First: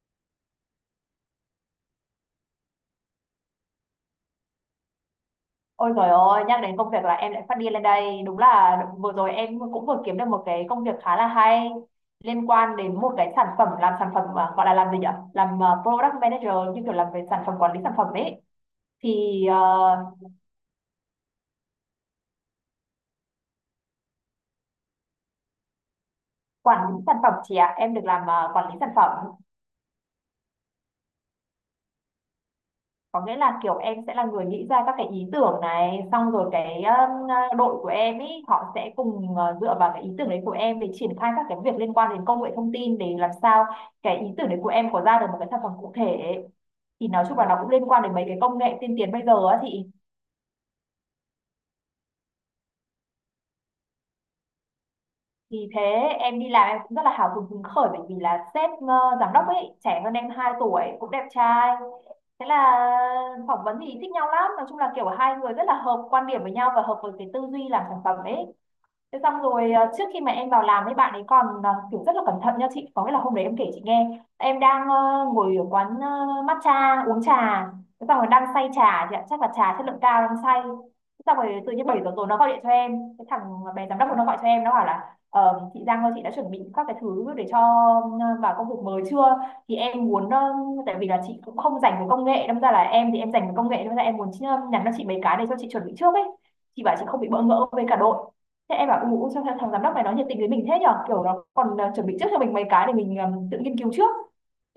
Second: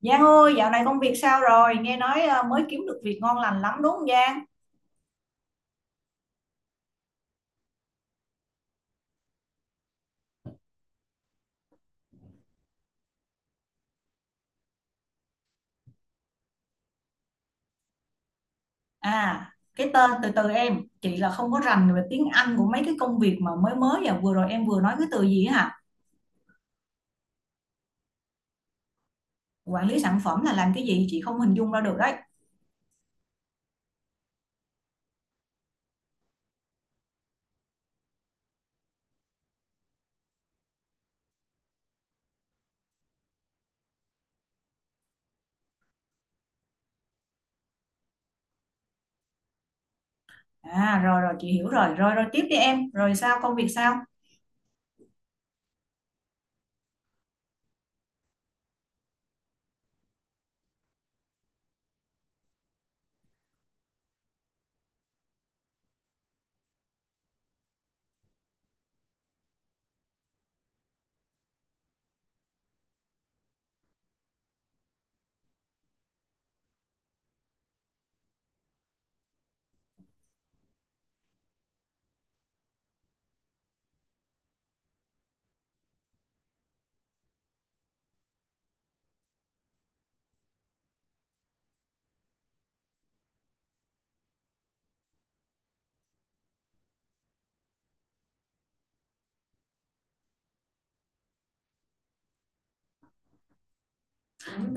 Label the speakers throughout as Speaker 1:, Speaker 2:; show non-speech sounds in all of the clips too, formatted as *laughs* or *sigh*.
Speaker 1: Giang ơi, dạo này công việc sao rồi? Nghe nói mới kiếm được việc ngon lành lắm đúng không Giang?
Speaker 2: Ôi trời ơi, nhắc đến công việc là em lại phát điên lên đây. Đúng là vừa rồi em cũng vừa kiếm được một cái công việc khá là hay liên quan đến một cái sản phẩm làm sản phẩm mà gọi là làm gì nhỉ? Làm product manager như kiểu làm về sản phẩm quản lý sản phẩm ấy. Thì
Speaker 1: À, cái tên từ từ em, chị là không có rành về tiếng Anh của mấy cái công việc mà mới mới và vừa rồi em vừa nói cái từ gì á hả?
Speaker 2: quản lý sản phẩm chị ạ, em được làm quản lý sản phẩm.
Speaker 1: Quản lý sản phẩm là làm cái gì chị không hình dung ra được đấy.
Speaker 2: Có nghĩa là kiểu em sẽ là người nghĩ ra các cái ý tưởng này xong rồi cái đội của em ý họ sẽ cùng dựa vào cái ý tưởng đấy của em để triển khai các cái việc liên quan đến công nghệ thông tin để làm sao cái ý tưởng đấy của em có ra được một cái sản phẩm cụ thể, thì nói chung là nó cũng liên quan đến mấy cái công nghệ tiên tiến bây giờ á, thì ý.
Speaker 1: À, rồi rồi chị hiểu rồi, rồi rồi tiếp đi em, rồi sao công việc sao?
Speaker 2: Vì thế em đi làm em cũng rất là hào hứng hứng khởi bởi vì là sếp giám đốc ấy trẻ hơn em 2 tuổi cũng đẹp trai. Thế là phỏng vấn thì thích nhau lắm, nói chung là kiểu hai người rất là hợp quan điểm với nhau và hợp với cái tư duy làm sản phẩm ấy. Thế xong rồi trước khi mà em vào làm ấy bạn ấy còn kiểu rất là cẩn thận nha chị, có nghĩa là hôm đấy em kể chị nghe em đang ngồi ở quán matcha uống trà, thế xong rồi đang say trà chị ạ, chắc là trà chất lượng cao đang say. Thế xong rồi tự nhiên 7 giờ tối nó gọi điện cho em, cái thằng bé giám đốc nó gọi cho em nó bảo là chị Giang ơi chị đã chuẩn bị các cái thứ để cho vào công việc mới chưa, thì em muốn tại vì là chị cũng không dành về công nghệ đâm ra là em thì em dành về công nghệ đâm ra em muốn nhắn cho chị mấy cái để cho chị chuẩn bị trước ấy chị bảo chị không bị bỡ ngỡ với cả đội. Thế em bảo ủ sao thằng, giám đốc này nó nhiệt tình với mình thế nhở, kiểu nó còn chuẩn bị trước cho mình mấy cái để mình tự nghiên cứu trước,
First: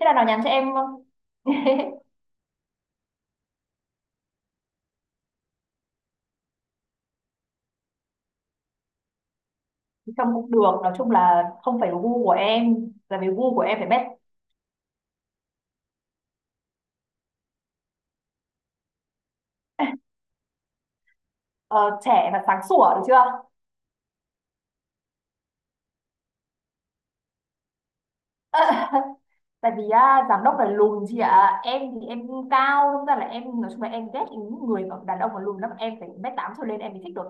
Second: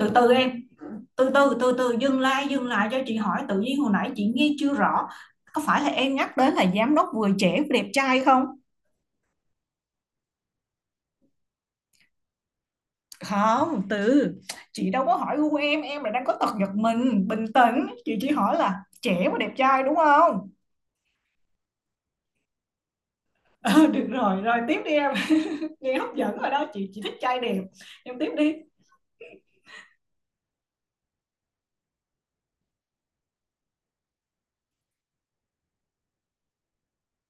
Speaker 2: thế là nó
Speaker 1: từ
Speaker 2: nhắn
Speaker 1: em,
Speaker 2: cho em *laughs*
Speaker 1: từ từ dừng lại cho chị hỏi, tự nhiên hồi nãy chị nghe chưa rõ. Có phải là em nhắc đến là giám đốc vừa trẻ vừa đẹp trai không?
Speaker 2: trông cũng được, nói chung là không phải gu của em là vì gu của em
Speaker 1: Không,
Speaker 2: phải bét
Speaker 1: từ chị đâu có hỏi gu em là đang có tật giật mình, bình tĩnh, chị chỉ hỏi là trẻ và đẹp trai đúng không? *laughs*
Speaker 2: ờ, trẻ và sáng sủa được chưa.
Speaker 1: Ờ, được rồi, rồi tiếp đi em. *laughs* Nghe hấp dẫn rồi đó, chị thích trai đẹp, em tiếp đi.
Speaker 2: Tại vì á, giám đốc là lùn chị ạ, em thì em cao, đúng ra là em nói chung là em ghét những người mà đàn ông mà lùn lắm, em phải 1m8 trở lên em mới thích được.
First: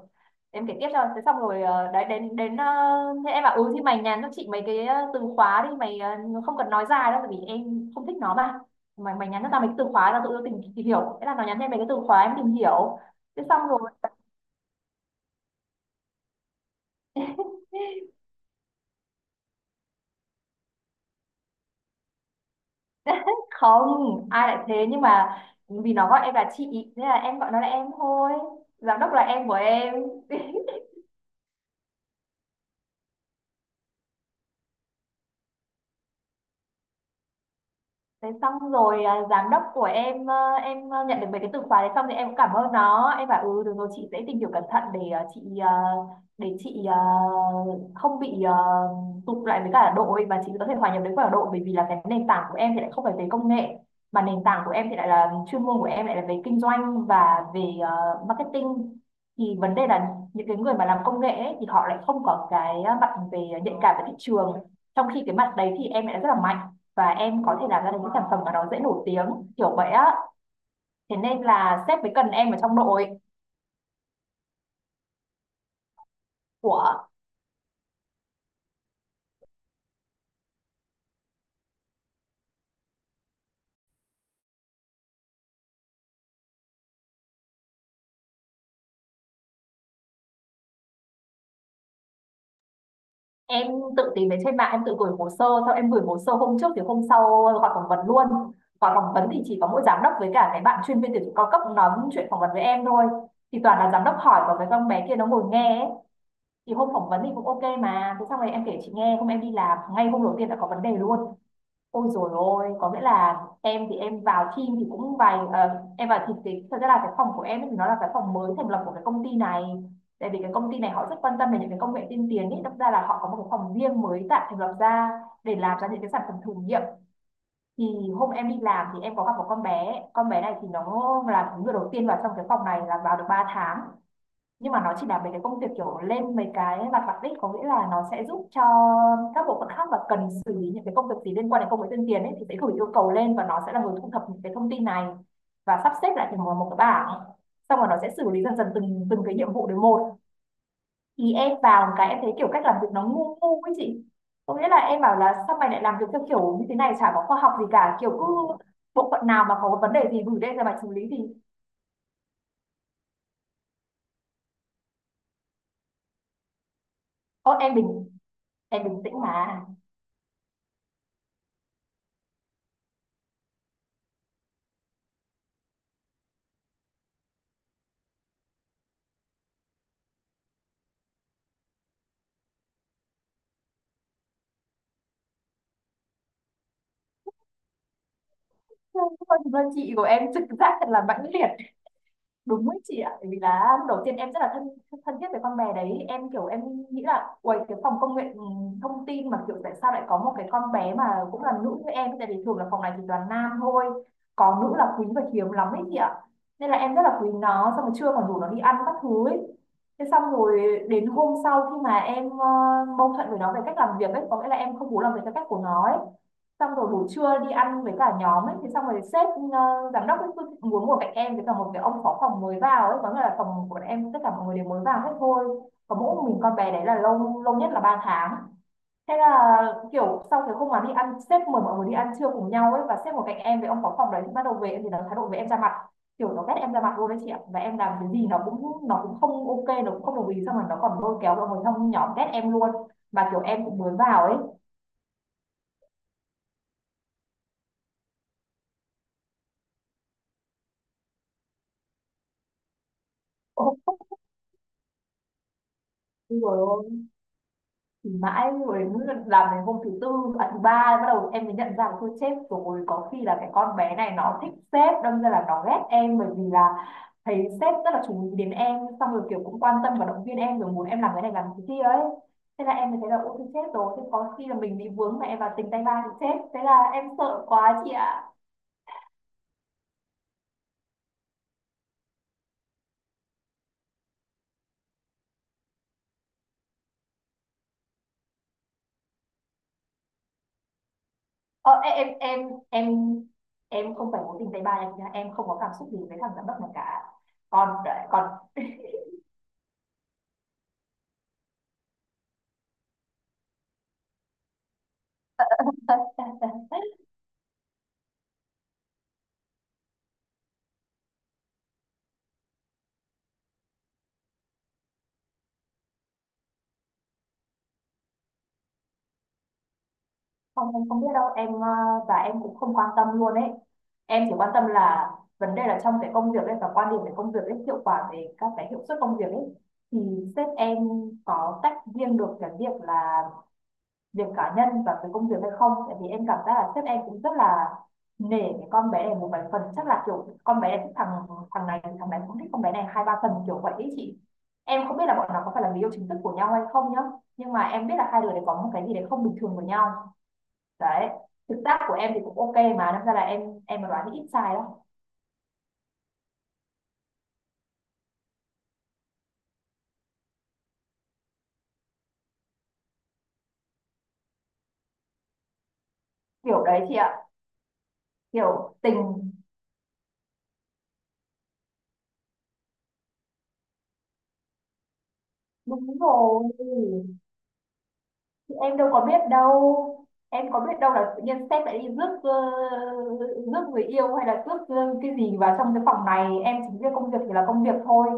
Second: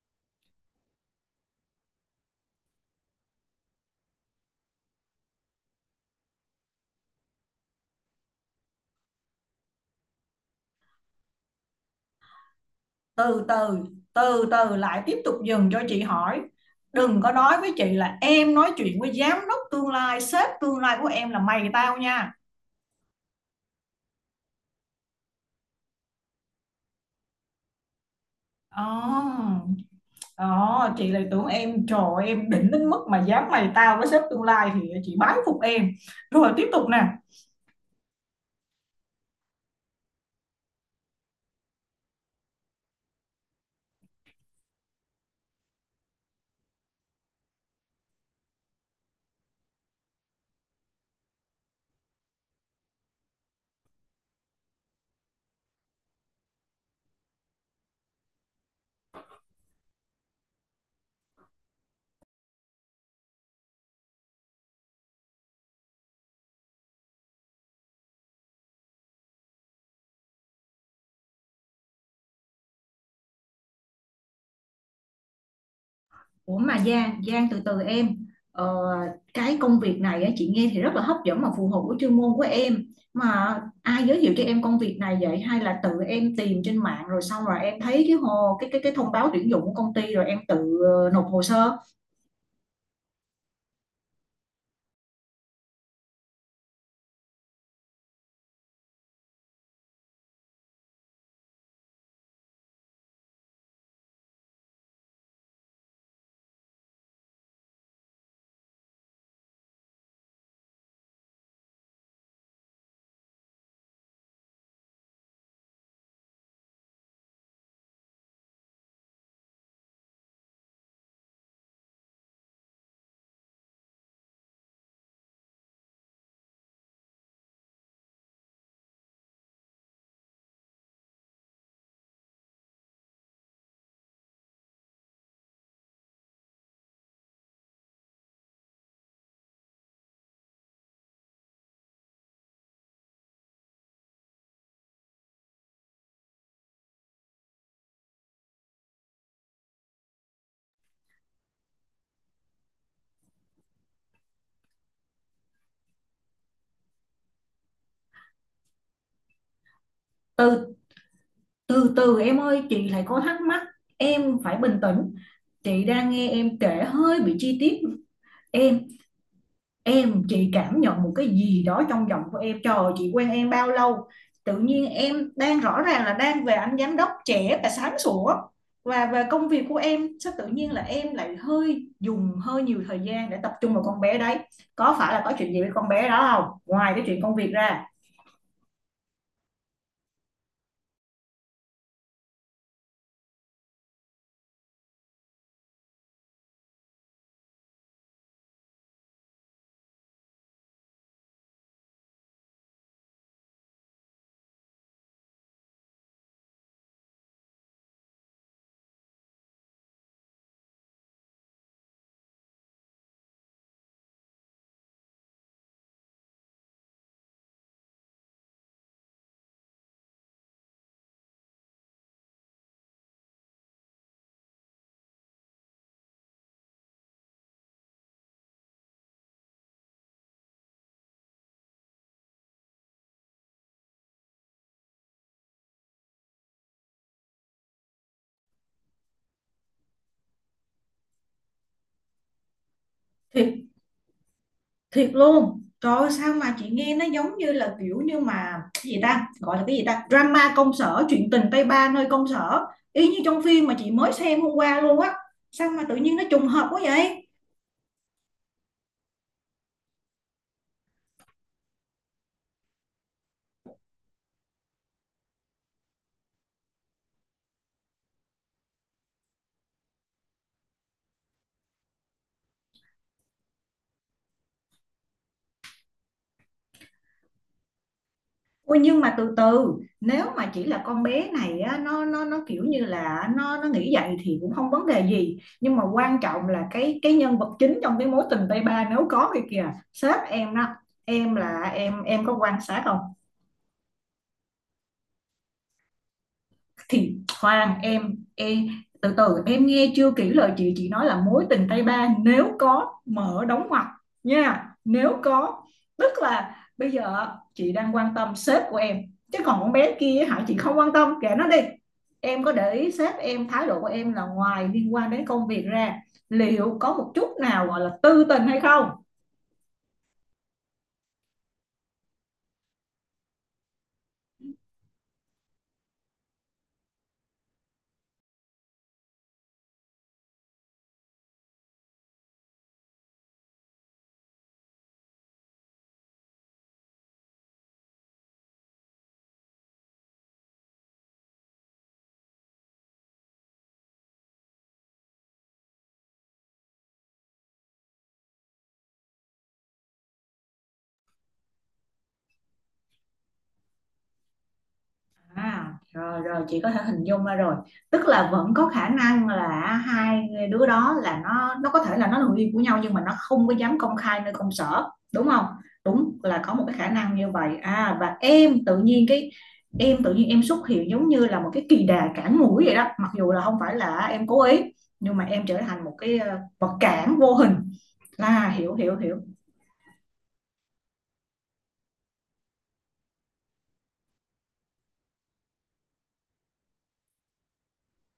Speaker 2: Em kể tiếp cho, thế xong rồi đấy đến đến thế em bảo ừ thì mày nhắn cho chị mấy cái từ khóa đi mày không cần nói dài đâu tại vì em không thích nó mà, mày mày nhắn cho tao mấy cái từ khóa là tụi tao tìm hiểu, thế là nó nhắn cho em mấy cái từ khóa em tìm hiểu. Thế
Speaker 1: từ
Speaker 2: xong rồi
Speaker 1: từ từ từ lại tiếp tục dừng cho chị hỏi, đừng có
Speaker 2: *laughs*
Speaker 1: nói với chị là em nói chuyện với giám đốc tương lai, sếp tương lai của em là mày tao nha.
Speaker 2: không ai lại thế, nhưng mà vì nó gọi em là chị thế là em gọi nó là em thôi, giám đốc là em của
Speaker 1: Oh,
Speaker 2: em.
Speaker 1: chị lại tưởng em, trời ơi, em đỉnh đến mức mà dám mày tao với sếp tương lai thì chị bái phục em. Rồi tiếp tục nè.
Speaker 2: Thế xong rồi à, giám đốc của em em nhận được mấy cái từ khóa đấy xong thì em cũng cảm ơn nó, em bảo ừ được rồi chị sẽ tìm hiểu cẩn thận để chị để chị không bị tụt lại với cả đội và chị có thể hòa nhập với cả đội, bởi vì là cái nền tảng của em thì lại không phải về công nghệ mà nền tảng của em thì lại là chuyên môn của em lại là về kinh doanh và về marketing. Thì vấn đề là những cái người mà làm công nghệ ấy, thì họ lại không có cái mặt về nhạy cảm với thị trường, trong khi cái mặt đấy thì em lại rất là mạnh và em có thể làm ra được những sản phẩm mà nó dễ nổi tiếng kiểu vậy á, thế nên là sếp mới cần em ở trong đội
Speaker 1: Ủa mà
Speaker 2: của
Speaker 1: Giang, Giang từ từ em, ờ, cái công việc này á, chị nghe thì rất là hấp dẫn mà phù hợp với chuyên môn của em, mà ai giới thiệu cho em công việc này vậy, hay là tự em tìm trên mạng rồi xong rồi em thấy cái hồ, cái thông báo tuyển dụng của công ty rồi em tự nộp hồ sơ?
Speaker 2: em. Tự tìm đến trên mạng em tự gửi hồ sơ, sau em gửi hồ sơ hôm trước thì hôm sau gọi phỏng vấn luôn, gọi phỏng vấn thì chỉ có mỗi giám đốc với cả cái bạn chuyên viên tuyển dụng cao cấp nói chuyện phỏng vấn với em thôi, thì toàn là giám đốc hỏi và cái con bé kia nó ngồi nghe ấy. Thì hôm phỏng vấn thì cũng ok mà, thế xong rồi em kể chị nghe hôm em đi làm ngay hôm đầu tiên đã có vấn đề luôn. Ôi dồi ôi, có nghĩa là em thì em vào team thì cũng vài em vào thì cái thật ra là cái phòng của em ấy thì nó là cái phòng mới thành lập của cái công ty này. Tại vì cái công ty này họ rất quan tâm về những cái công nghệ tiên tiến ấy, đâm ra là họ có một cái phòng riêng mới tạo thành lập ra để làm ra những cái sản phẩm thử nghiệm. Thì hôm em đi làm thì em có gặp một con bé này thì nó là người đầu tiên vào trong cái phòng này là vào được 3 tháng, nhưng mà nó chỉ là mấy cái công việc kiểu lên mấy cái mặt mặt đích, có nghĩa là nó sẽ giúp cho các bộ phận khác và cần xử lý những cái công việc gì liên quan đến công nghệ tuyên truyền ấy thì sẽ gửi yêu cầu lên và nó sẽ là người thu thập những cái thông tin này và sắp xếp lại thành một một cái bảng, xong rồi nó sẽ xử lý dần dần từng từng cái nhiệm vụ đến một. Thì em vào một cái em thấy kiểu cách làm việc nó ngu ngu ấy chị, có nghĩa là em bảo là sao mày lại làm việc theo kiểu như thế này chả có khoa học gì cả, kiểu cứ bộ phận nào mà có vấn đề gì gửi lên cho
Speaker 1: từ
Speaker 2: mày xử lý thì
Speaker 1: từ từ em ơi, chị lại có thắc mắc, em phải bình tĩnh, chị đang nghe em kể hơi bị
Speaker 2: ô
Speaker 1: chi tiết
Speaker 2: em
Speaker 1: em.
Speaker 2: bình tĩnh mà.
Speaker 1: Em, chị cảm nhận một cái gì đó trong giọng của em. Trời ơi, chị quen em bao lâu? Tự nhiên em đang rõ ràng là đang về anh giám đốc trẻ và sáng sủa. Và về công việc của em, sao tự nhiên là em lại hơi dùng hơi nhiều thời gian để tập trung vào con bé đấy. Có phải là có chuyện gì với con bé đó không? Ngoài cái chuyện công việc ra.
Speaker 2: Không, không, thực ra chị của em trực giác thật là mãnh liệt đúng với chị ạ, bởi vì là lúc đầu tiên em rất là thân thân thiết với con bé đấy, em kiểu em nghĩ là uầy cái phòng công nghệ thông tin mà kiểu tại sao lại có một cái con bé mà cũng là nữ như em, tại vì thường là phòng này thì toàn nam thôi, có nữ là quý và hiếm lắm ấy chị ạ, nên là em rất là quý nó xong rồi trưa còn rủ nó đi ăn các thứ ấy. Thế xong rồi đến hôm sau khi mà em mâu thuẫn với nó về cách làm việc ấy, có nghĩa là em không muốn làm việc theo cách của nó ấy, xong rồi buổi trưa đi ăn với cả nhóm ấy thì xong rồi sếp ờ, giám đốc ấy cứ muốn ngồi cạnh em với cả một cái ông phó phòng mới vào ấy, có nghĩa là phòng của em tất cả mọi người đều mới vào hết thôi, có mỗi mình con bé đấy là lâu lâu nhất là 3 tháng. Thế là kiểu sau cái hôm mà đi ăn sếp mời mọi người đi ăn trưa cùng nhau ấy và sếp ngồi cạnh em với ông phó phòng đấy thì bắt đầu về thì nó thái độ với em ra mặt, kiểu nó ghét em ra mặt luôn đấy chị ạ, và em làm cái gì nó cũng không ok, nó cũng không đồng ý, xong rồi nó còn lôi kéo mọi người trong nhóm ghét em luôn, mà kiểu em
Speaker 1: Thì
Speaker 2: cũng mới vào ấy.
Speaker 1: thiệt luôn trời ơi, sao mà chị nghe nó giống như là kiểu như mà cái gì ta gọi là cái gì ta drama công sở, chuyện tình tay ba nơi công sở, y như trong phim mà chị mới xem hôm qua luôn á, sao mà tự nhiên nó trùng hợp quá
Speaker 2: Ôi
Speaker 1: vậy.
Speaker 2: thì mãi rồi đấy, làm đến hôm thứ tư, à thứ ba bắt đầu em mới nhận ra là thôi chết rồi có khi là cái con bé này nó thích sếp đâm ra là nó ghét em, bởi vì là thấy sếp rất là chú ý đến em xong rồi kiểu cũng quan tâm và động viên em rồi muốn em làm cái này làm cái kia ấy. Thế là em mới thấy là ôi thôi chết rồi, thế có khi là mình bị vướng mà em vào tình tay ba thì chết, thế là em sợ quá chị ạ.
Speaker 1: Ôi nhưng mà từ từ, nếu mà chỉ là con bé này á, nó kiểu như là nó nghĩ vậy thì cũng không vấn đề gì, nhưng mà quan trọng là cái nhân vật chính trong cái mối tình tay ba nếu có thì kìa, sếp em đó, em là
Speaker 2: ờ, em
Speaker 1: em có
Speaker 2: em
Speaker 1: quan sát
Speaker 2: em
Speaker 1: không?
Speaker 2: em em không phải mối tình tay ba nha, em không có cảm xúc gì với thằng giám đốc này cả.
Speaker 1: Thì
Speaker 2: còn
Speaker 1: khoan em
Speaker 2: còn
Speaker 1: em từ từ em nghe chưa kỹ lời chị nói là mối tình tay ba nếu có, mở đóng ngoặc nha, nếu có. Tức là
Speaker 2: *laughs*
Speaker 1: bây giờ chị đang quan tâm sếp của em, chứ còn con bé kia hả chị không quan tâm, kệ nó đi. Em có để ý sếp em, thái độ của em là ngoài liên quan đến công việc ra, liệu có một chút nào gọi là tư tình hay không?
Speaker 2: Không, em không biết đâu em và em cũng không quan tâm luôn ấy. Em chỉ quan tâm là vấn đề là trong cái công việc ấy và quan điểm về công việc ấy, hiệu quả về các cái hiệu suất công việc ấy thì sếp em có tách riêng được cái việc là việc cá nhân và cái công việc hay không, tại vì em cảm giác là sếp em cũng rất là nể cái con bé này một vài phần, chắc là kiểu con bé này thích thằng thằng này cũng thích con bé này hai ba phần kiểu vậy ấy chị. Em không biết là bọn nó có phải là người yêu chính thức của nhau hay không nhá, nhưng mà em biết là hai đứa đấy có một cái gì đấy không bình thường với nhau đấy. Thực tác của em thì cũng ok, mà đâm ra là em mà đoán thì ít sai đó.
Speaker 1: À, rồi rồi chị có thể hình dung ra rồi, tức là vẫn có khả năng là hai đứa đó là nó có thể là nó là người yêu của nhau nhưng mà nó không có dám công khai nơi công sở đúng không? Đúng là có
Speaker 2: Kiểu
Speaker 1: một cái
Speaker 2: đấy
Speaker 1: khả
Speaker 2: chị
Speaker 1: năng
Speaker 2: ạ,
Speaker 1: như vậy. À, và em
Speaker 2: kiểu
Speaker 1: tự nhiên
Speaker 2: tình.
Speaker 1: cái, em tự nhiên em xuất hiện giống như là một cái kỳ đà cản mũi vậy đó, mặc dù là không phải là em cố ý, nhưng mà em trở thành một
Speaker 2: Đúng
Speaker 1: cái
Speaker 2: rồi.
Speaker 1: vật cản vô hình, là
Speaker 2: Thì
Speaker 1: hiểu
Speaker 2: em đâu
Speaker 1: hiểu
Speaker 2: có
Speaker 1: hiểu.
Speaker 2: biết đâu, em có biết đâu là tự nhiên sếp lại đi rước rước người yêu hay là rước cái gì vào trong cái phòng này. Em chỉ biết công việc thì là công việc thôi.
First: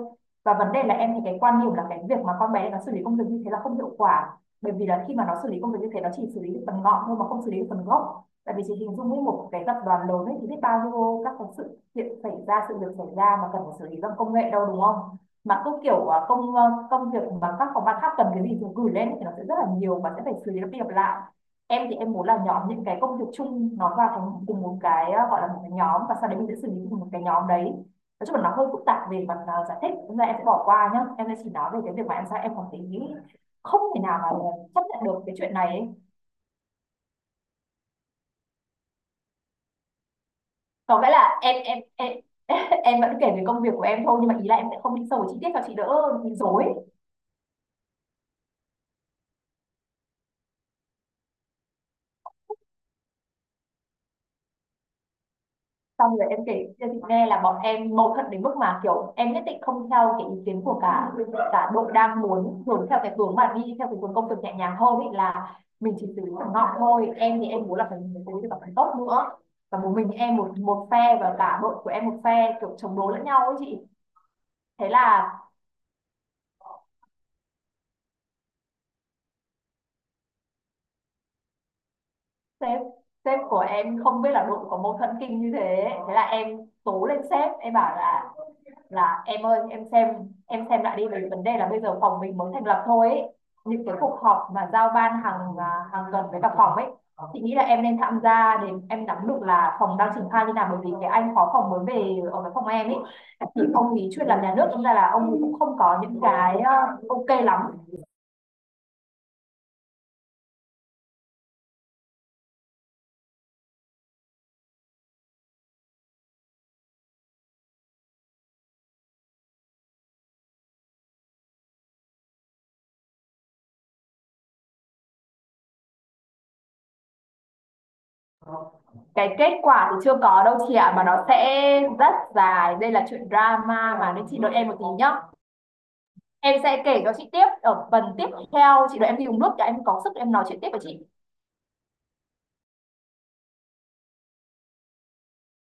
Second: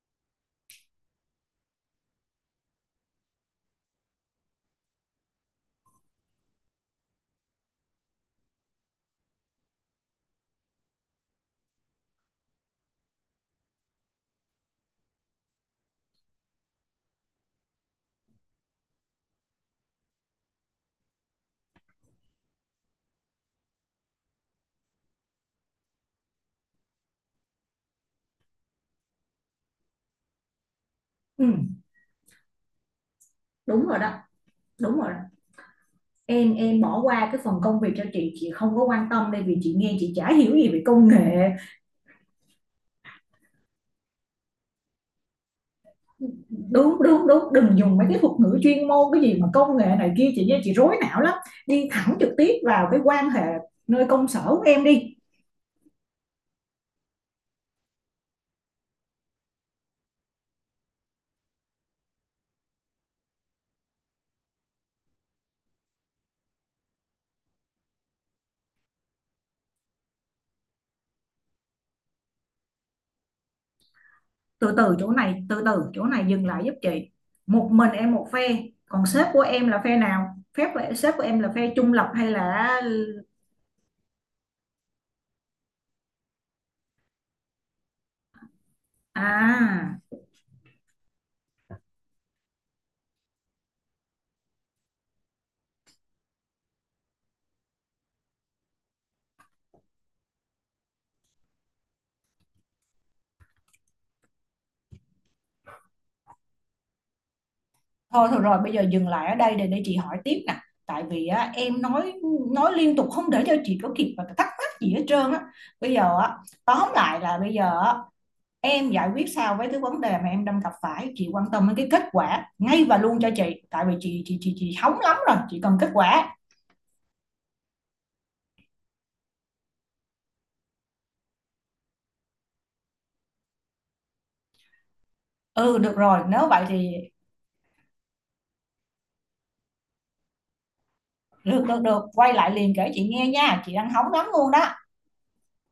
Speaker 2: Và vấn đề là em thì cái quan điểm là cái việc mà con bé nó xử lý công việc như thế là không hiệu quả, bởi vì là khi mà nó xử lý công việc như thế nó chỉ xử lý được phần ngọn thôi mà không xử lý được phần gốc. Tại vì chị hình dung, với một cái tập đoàn lớn ấy thì biết bao nhiêu các cái sự kiện xảy ra, sự việc xảy ra mà cần phải xử lý bằng công nghệ đâu, đúng không? Mà cứ kiểu công công việc mà các phòng ban khác cần cái gì thì gửi lên thì nó sẽ rất là nhiều và sẽ phải xử lý nó đi lặp lại. Em thì em muốn là nhóm những cái công việc chung nó vào thành cùng một cái, gọi là một cái nhóm, và sau đấy mình sẽ xử lý cùng một cái nhóm đấy. Nói chung là nó hơi phức tạp về mặt, giải thích, nên là em sẽ bỏ qua nhá. Em sẽ
Speaker 1: Ừ.
Speaker 2: chỉ nói về cái việc mà em sao em còn thấy không
Speaker 1: Đúng rồi
Speaker 2: thể nào
Speaker 1: đó.
Speaker 2: mà chấp
Speaker 1: Đúng
Speaker 2: nhận
Speaker 1: rồi đó,
Speaker 2: được cái chuyện này ấy.
Speaker 1: em bỏ qua cái phần công việc cho chị không có quan tâm đây vì chị nghe chị chả hiểu gì về
Speaker 2: Có
Speaker 1: công
Speaker 2: nghĩa là
Speaker 1: nghệ.
Speaker 2: em *laughs* em vẫn kể về công việc của em thôi, nhưng mà ý là em sẽ không đi sâu vào chi tiết cho chị đỡ bị rối.
Speaker 1: Đúng đúng đúng, đừng dùng mấy cái thuật ngữ chuyên môn cái gì mà công nghệ này kia chị nghe chị rối não lắm, đi thẳng trực tiếp vào cái quan hệ nơi công sở của em đi.
Speaker 2: Xong rồi em kể cho chị nghe là bọn em mâu thuẫn đến mức mà kiểu em nhất định không theo cái ý kiến của cả cả đội. Đang muốn hướng theo cái hướng mà đi theo cái hướng công việc nhẹ nhàng hơn, ý là mình chỉ xử lý thằng ngọn thôi, em thì em muốn là phải xử lý được cả tốt nữa. Và một mình em một một phe, và cả đội của em một phe, kiểu chống đối lẫn nhau ấy chị.
Speaker 1: Từ
Speaker 2: Thế
Speaker 1: từ chỗ
Speaker 2: là
Speaker 1: này, từ từ chỗ này dừng lại giúp chị, một mình em một phe, còn sếp của em là phe nào, phép của sếp của em là phe trung lập hay là
Speaker 2: sếp sếp của em không biết là đội có mâu thuẫn kinh như thế, thế là em tố lên. Sếp em bảo là em ơi, em
Speaker 1: à.
Speaker 2: xem, em xem lại đi, bởi vì vấn đề là bây giờ phòng mình mới thành lập thôi ấy. Những cái cuộc họp mà giao ban hàng tuần với cả phòng ấy, chị nghĩ là em nên tham gia để em nắm được là phòng đang triển khai như nào, bởi vì cái anh phó phòng mới về ở cái phòng em ấy thì ông ý chuyên làm nhà nước, đâm ra là ông ấy cũng không có những cái ok lắm.
Speaker 1: Thôi thôi rồi bây giờ dừng lại ở đây để chị hỏi tiếp nè. Tại vì á, em nói liên tục không để cho chị có kịp và thắc mắc gì hết trơn á. Bây giờ á, tóm lại là bây giờ á, em giải quyết sao với cái vấn đề mà em đang gặp phải, chị quan tâm đến cái kết quả ngay và luôn cho chị. Tại vì chị hóng lắm rồi, chị cần kết quả.
Speaker 2: Cái kết quả thì chưa có đâu chị ạ, mà nó sẽ rất dài, đây là chuyện drama mà, nên chị đợi em một tí nhá.
Speaker 1: Ừ được rồi, nếu
Speaker 2: Em
Speaker 1: vậy
Speaker 2: sẽ
Speaker 1: thì
Speaker 2: kể cho chị tiếp ở phần tiếp theo, chị đợi em đi uống nước cả em có sức em nói chuyện tiếp với chị.
Speaker 1: được được được, quay lại liền kể chị nghe nha, chị đang hóng lắm luôn đó.